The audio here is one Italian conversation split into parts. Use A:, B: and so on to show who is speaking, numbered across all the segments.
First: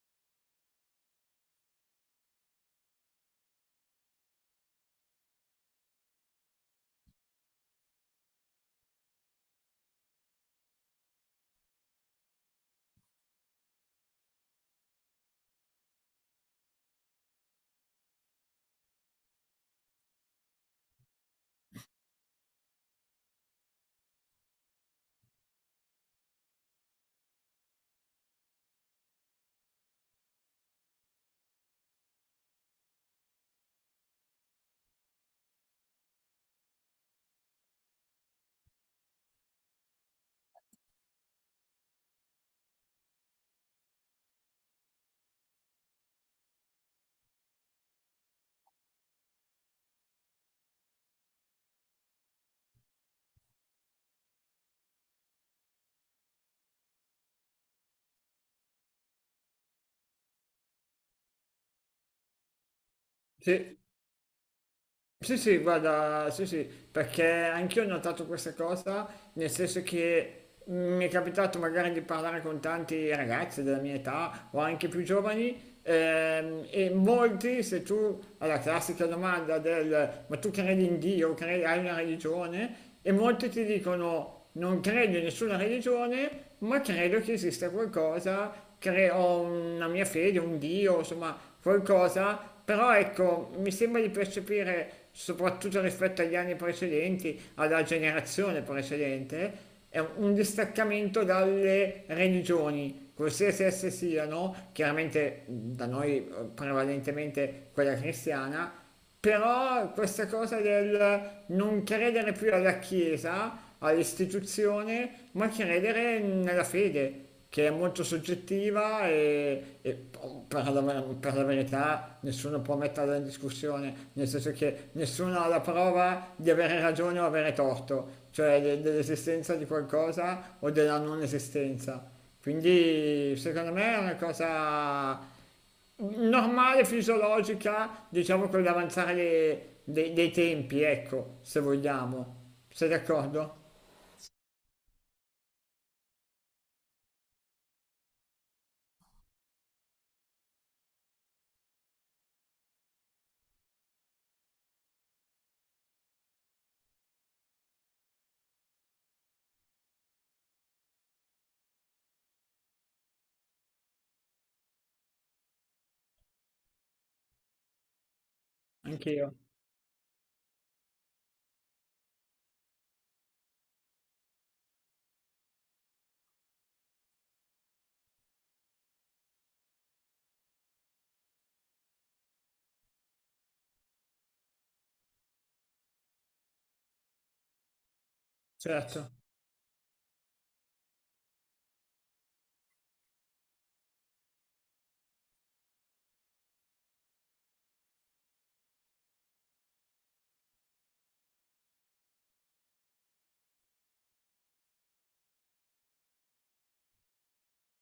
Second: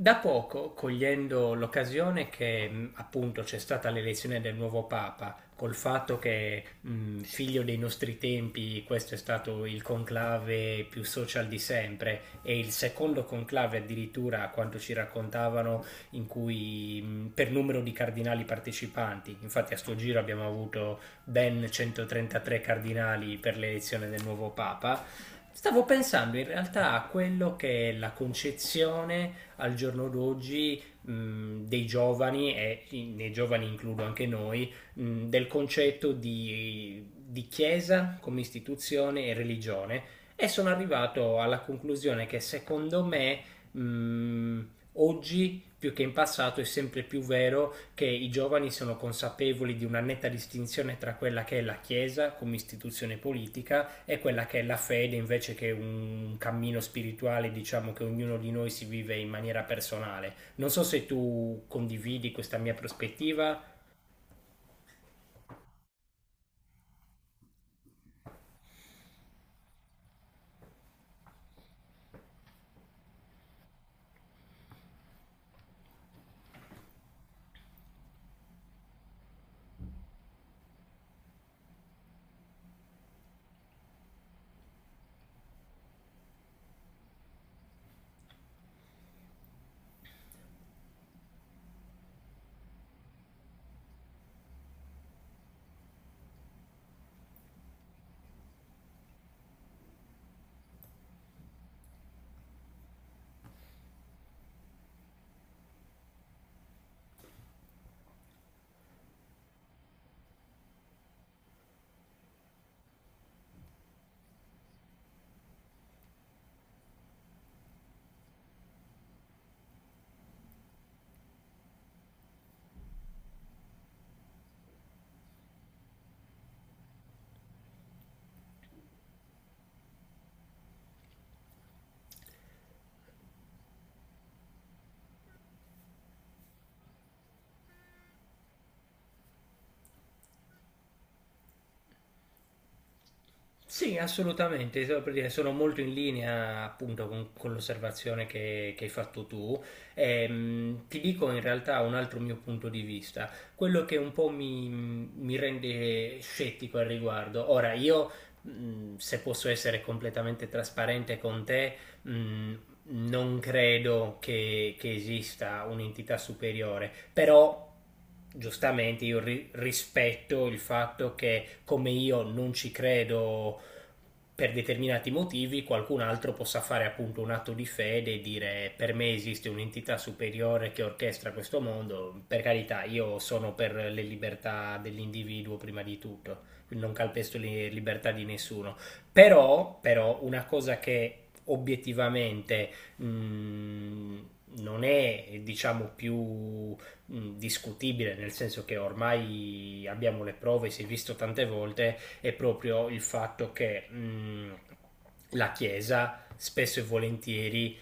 A: Da poco, cogliendo l'occasione che appunto c'è stata l'elezione del nuovo Papa, col fatto che figlio dei nostri tempi, questo è stato il conclave più social di sempre e il secondo conclave addirittura, a quanto ci raccontavano, in cui per numero di cardinali partecipanti. Infatti a sto giro abbiamo avuto ben 133 cardinali per l'elezione del nuovo Papa. Stavo pensando in realtà a quello che è la concezione al giorno d'oggi dei giovani, e nei giovani includo anche noi, del concetto di chiesa come istituzione e religione, e sono arrivato alla conclusione che secondo me mh, oggi più che in passato è sempre più vero che i giovani sono consapevoli di una netta distinzione tra quella che è la Chiesa come istituzione politica è quella che è la fede, invece, che un cammino spirituale, diciamo, che ognuno di noi si vive in maniera personale. Non so se tu condividi questa mia prospettiva.
B: Sì, sì, sì, guarda, sì, sì, perché anch'io ho notato questa cosa, nel senso che mi è capitato magari di parlare con tanti ragazzi della mia età o anche più giovani, e molti, se tu alla classica domanda del ma tu credi in Dio, credi, hai una religione, e molti ti dicono non credo in nessuna religione, ma credo che esista qualcosa, ho una mia fede, un Dio, insomma, qualcosa, però ecco, mi sembra di percepire soprattutto rispetto agli anni precedenti, alla generazione precedente, è un distaccamento dalle religioni, qualsiasi esse siano, chiaramente da noi prevalentemente quella cristiana, però questa cosa del non credere più alla Chiesa, all'istituzione, ma credere nella fede, che è molto soggettiva e per la verità nessuno può metterla in discussione, nel senso che nessuno ha la prova di avere ragione o avere torto, cioè dell'esistenza di qualcosa o della non esistenza. Quindi secondo me è una cosa normale, fisiologica, diciamo con l'avanzare dei tempi, ecco, se vogliamo. Sei d'accordo?
A: Sì, assolutamente, solo per dire, sono molto in linea appunto con l'osservazione che hai fatto tu. Ti dico in realtà un altro mio punto di vista, quello che un po' mi rende scettico al riguardo. Ora, io se posso essere completamente trasparente con te, mh, non credo che esista un'entità superiore, però giustamente io
B: Anch'io,
A: rispetto il fatto che, come io non ci credo per determinati motivi, qualcun altro possa fare appunto un atto di fede e dire: per me esiste un'entità superiore che orchestra questo mondo. Per carità, io sono per le libertà dell'individuo prima di tutto, quindi non calpesto le libertà di nessuno,
B: certo.
A: però, però una cosa che obiettivamente mh, non è, diciamo, più discutibile, nel senso che ormai abbiamo le prove, si è visto tante volte, è proprio il fatto che la Chiesa spesso e volentieri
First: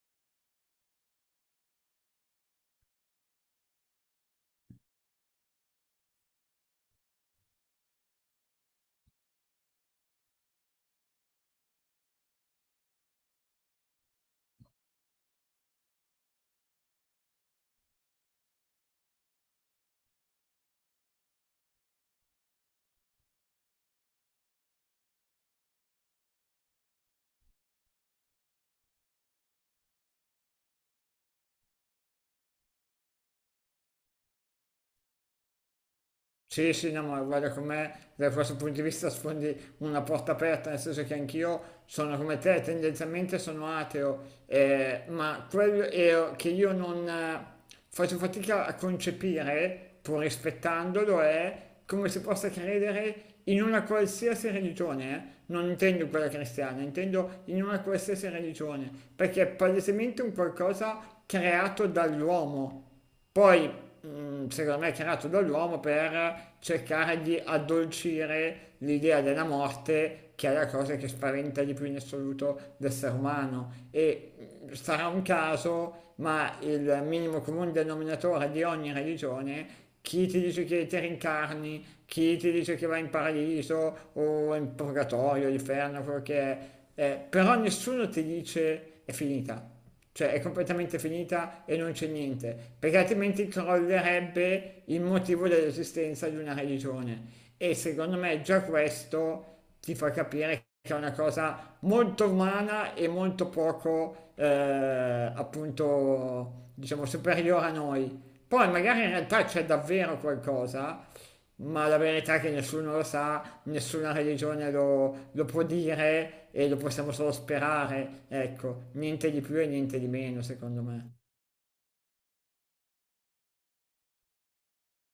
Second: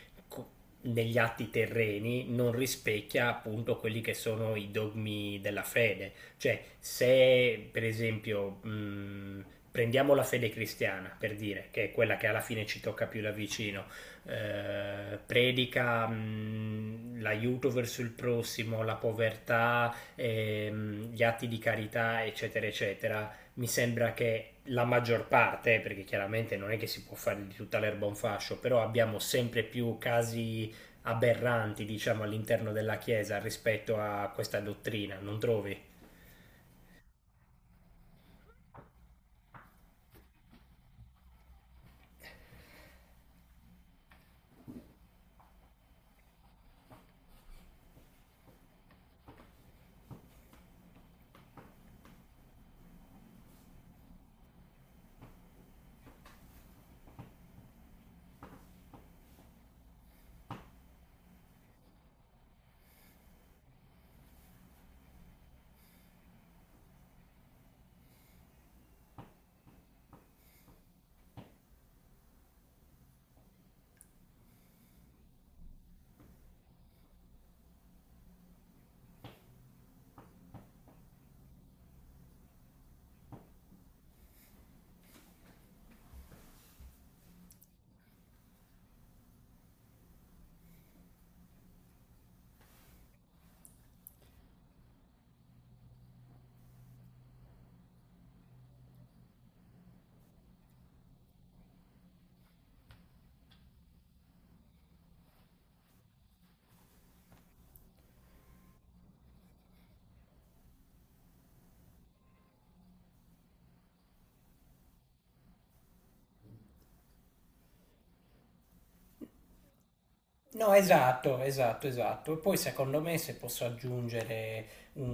A: negli atti terreni non rispecchia appunto quelli che sono i dogmi della fede. Cioè, se per esempio prendiamo la fede cristiana, per dire, che è quella che alla fine ci tocca più da vicino, predica l'aiuto verso il prossimo, la povertà, gli atti di carità, eccetera, eccetera, mi sembra che la maggior parte, perché chiaramente non è che si può fare di tutta l'erba un fascio, però abbiamo sempre più casi aberranti, diciamo, all'interno della Chiesa rispetto a questa dottrina, non trovi?
B: Sì, sì, no, ma guarda com'è, da questo punto di vista sfondi una porta aperta, nel senso che anch'io sono come te, tendenzialmente sono ateo, ma quello è che io non faccio fatica a concepire, pur rispettandolo, è come si possa credere in una qualsiasi religione, eh. Non intendo quella cristiana, intendo in una qualsiasi religione, perché è palesemente un qualcosa creato dall'uomo. Poi, secondo me, è creato dall'uomo per cercare di addolcire l'idea della morte, che è la cosa che spaventa di più in assoluto l'essere umano. E sarà un caso, ma il minimo comune denominatore di ogni religione chi ti dice che ti rincarni, chi ti dice che vai in paradiso o in purgatorio, l'inferno, quello che è. Però nessuno ti dice è finita, cioè è completamente finita e non c'è niente, perché altrimenti crollerebbe il motivo dell'esistenza di una religione. E secondo me già questo ti fa capire che è una cosa molto umana e molto poco, appunto, diciamo, superiore a noi. Poi magari in realtà c'è davvero qualcosa, ma la verità è che nessuno lo sa, nessuna religione lo può dire e lo possiamo solo sperare, ecco, niente di più e niente di meno,
A: No,
B: secondo me.
A: esatto, esatto, esatto. E poi secondo me, se posso aggiungere un,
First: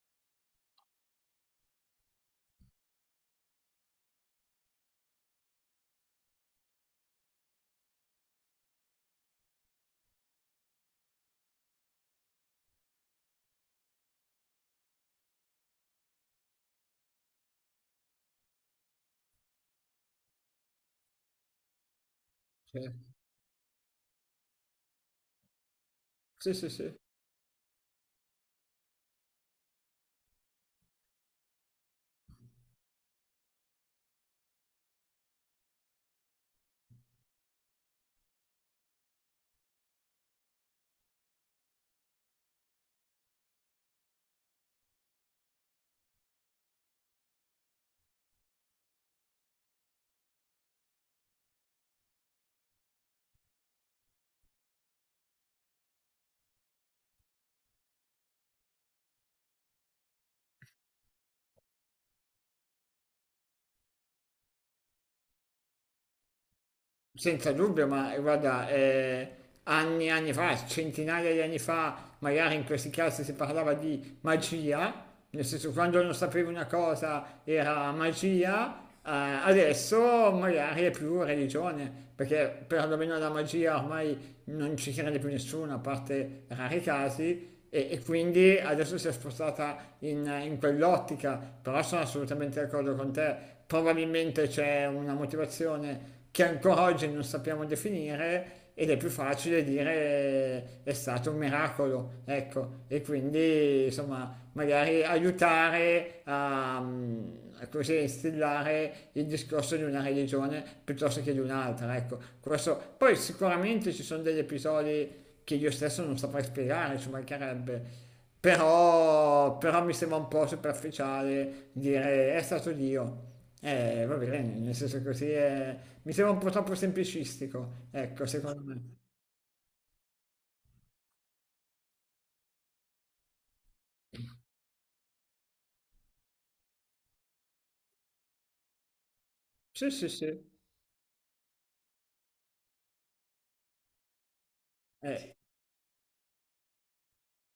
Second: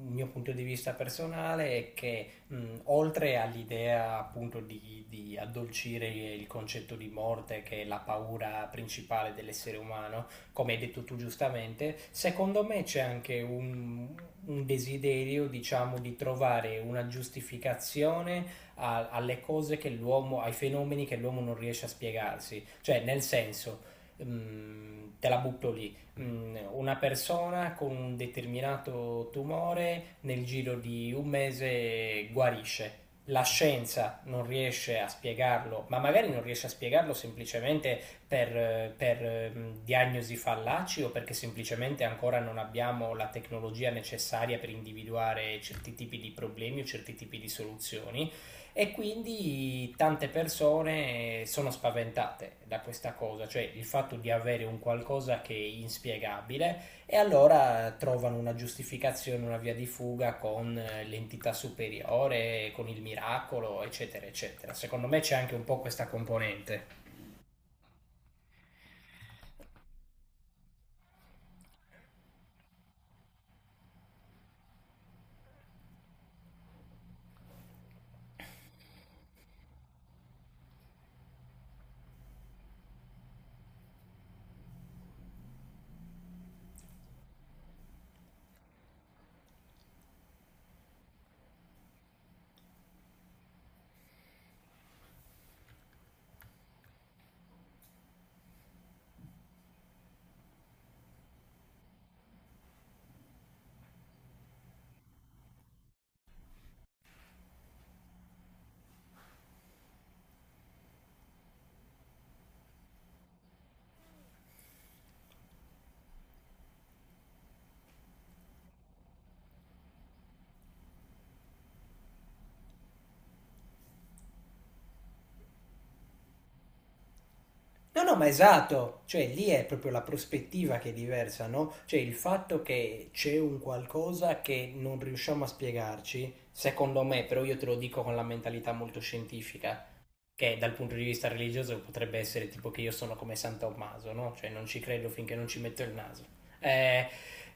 A: un mio punto di vista personale, è che oltre all'idea appunto di addolcire il concetto di morte, che è la paura principale dell'essere umano, come hai detto tu giustamente, secondo me c'è anche un desiderio, diciamo, di trovare una giustificazione alle cose che l'uomo, ai fenomeni che l'uomo non riesce a spiegarsi.
B: Cioè,
A: Cioè, nel senso, te la butto lì,
B: sì, sì, sì.
A: una persona con un determinato tumore nel giro di un mese guarisce. La scienza non riesce a spiegarlo, ma magari non riesce a spiegarlo semplicemente per diagnosi fallaci, o perché semplicemente ancora non abbiamo la tecnologia necessaria per individuare certi tipi di problemi o certi tipi di soluzioni, e quindi tante persone sono spaventate da questa cosa, cioè il fatto di avere un qualcosa che è inspiegabile, e allora trovano una giustificazione, una via di fuga con l'entità superiore, con il miracolo, eccetera, eccetera. Secondo me c'è anche un po' questa componente.
B: Senza dubbio, ma guarda, anni e anni fa, centinaia di anni fa, magari in questi casi si parlava di magia, nel senso quando non sapevi una cosa era magia, eh, adesso magari è più religione, perché perlomeno la magia ormai non ci crede più nessuno, a parte rari casi, e quindi adesso si è spostata in quell'ottica, però sono assolutamente d'accordo con te, probabilmente c'è una motivazione che ancora oggi non sappiamo definire ed è più facile dire è stato un miracolo, ecco, e quindi insomma magari aiutare a così instillare il discorso di una religione piuttosto che di un'altra, ecco, questo. Poi sicuramente ci sono degli episodi che io stesso non saprei spiegare, ci mancherebbe. Però mi sembra un po' superficiale dire è stato Dio. Va bene, nel senso così è. Mi sembra un po' troppo semplicistico,
A: No, no, ma
B: ecco, secondo me.
A: esatto, cioè lì è proprio la prospettiva che è diversa, no? Cioè il fatto che c'è un qualcosa che non riusciamo a spiegarci, secondo me, però io te lo dico con la mentalità molto scientifica,
B: Sì, sì, sì.
A: che dal punto di vista religioso potrebbe essere tipo che io sono come San Tommaso, no? Cioè non ci credo
B: Eh,
A: finché non ci metto il naso. Eh,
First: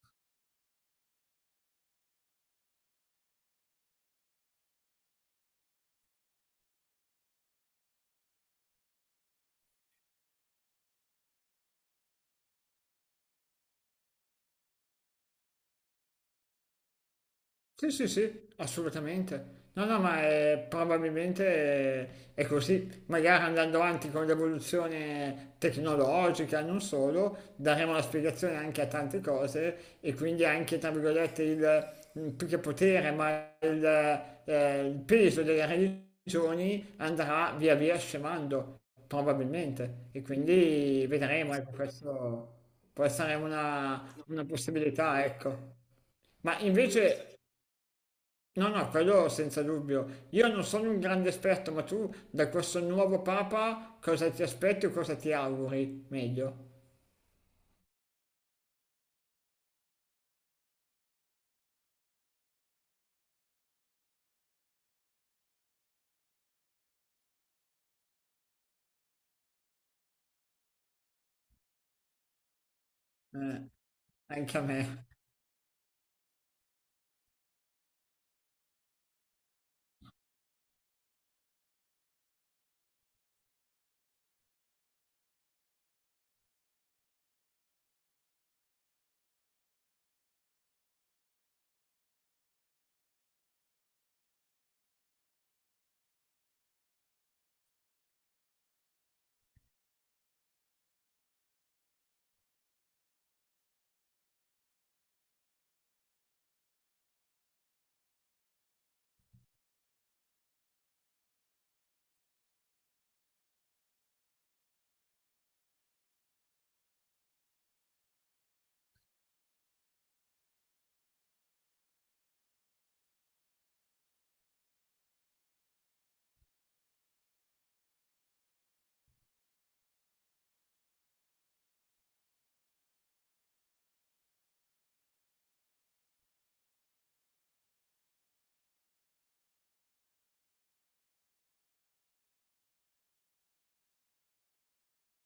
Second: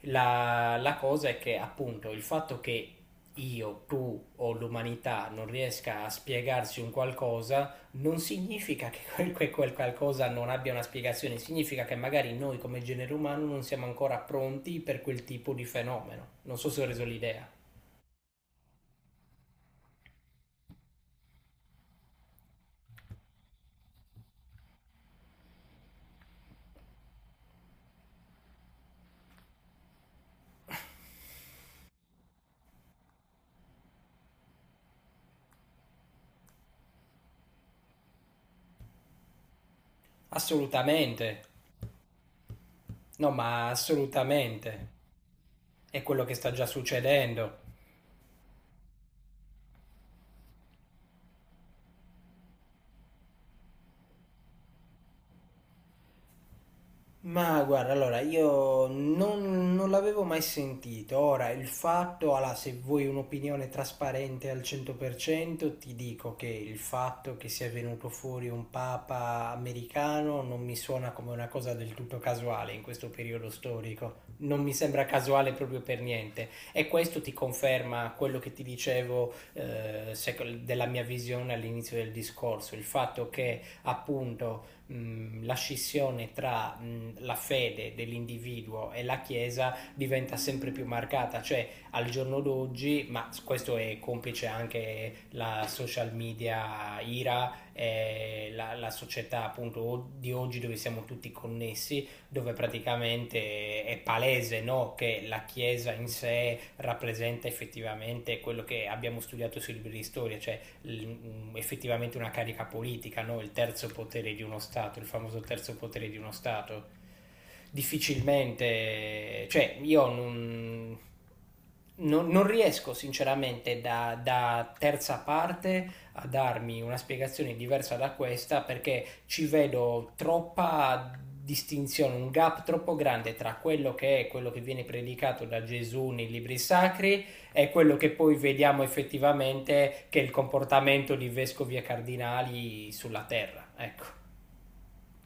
A: la cosa è che appunto il fatto che io, tu o l'umanità non riesca a spiegarsi un qualcosa, non significa che quel qualcosa non abbia una spiegazione, significa che magari noi come genere umano non siamo ancora pronti per quel tipo di fenomeno. Non so se ho reso l'idea.
B: Sì, sì, sì, assolutamente. No, no, ma probabilmente è, così. Magari andando avanti con l'evoluzione tecnologica, non solo, daremo la spiegazione anche a tante cose e quindi anche, tra virgolette, il, più che potere, ma il peso delle religioni andrà via via scemando, probabilmente. E quindi
A: Assolutamente.
B: vedremo, ecco, questo può
A: No,
B: essere
A: ma
B: una
A: assolutamente.
B: possibilità, ecco.
A: È quello che sta
B: Ma
A: già
B: invece.
A: succedendo.
B: No, no, quello senza dubbio. Io non sono un grande esperto, ma tu da questo nuovo Papa cosa ti aspetti o cosa ti auguri? Meglio.
A: Ma guarda, allora io non l'avevo mai sentito. Ora, il fatto, allora, se vuoi un'opinione trasparente al 100%, ti dico che il fatto che sia venuto fuori un papa americano non mi suona come una cosa del tutto casuale in questo periodo
B: Eh,
A: storico.
B: anche a
A: Non mi sembra
B: me.
A: casuale proprio per niente. E questo ti conferma quello che ti dicevo, sec- della mia visione all'inizio del discorso, il fatto che appunto la scissione tra la fede dell'individuo e la Chiesa diventa sempre più marcata, cioè al giorno d'oggi, ma questo è complice anche la social media IRA, la società appunto di oggi, dove siamo tutti connessi, dove praticamente è palese, no, che la Chiesa in sé rappresenta effettivamente quello che abbiamo studiato sui libri di storia, cioè effettivamente una carica politica, no? Il terzo potere di uno Stato, il famoso terzo potere di uno Stato. Difficilmente, cioè io non riesco sinceramente da terza parte a darmi una spiegazione diversa da questa, perché ci vedo troppa distinzione, un gap troppo grande tra quello che è quello che viene predicato da Gesù nei libri sacri è quello che poi vediamo effettivamente che è il comportamento di vescovi e cardinali sulla terra. Ecco.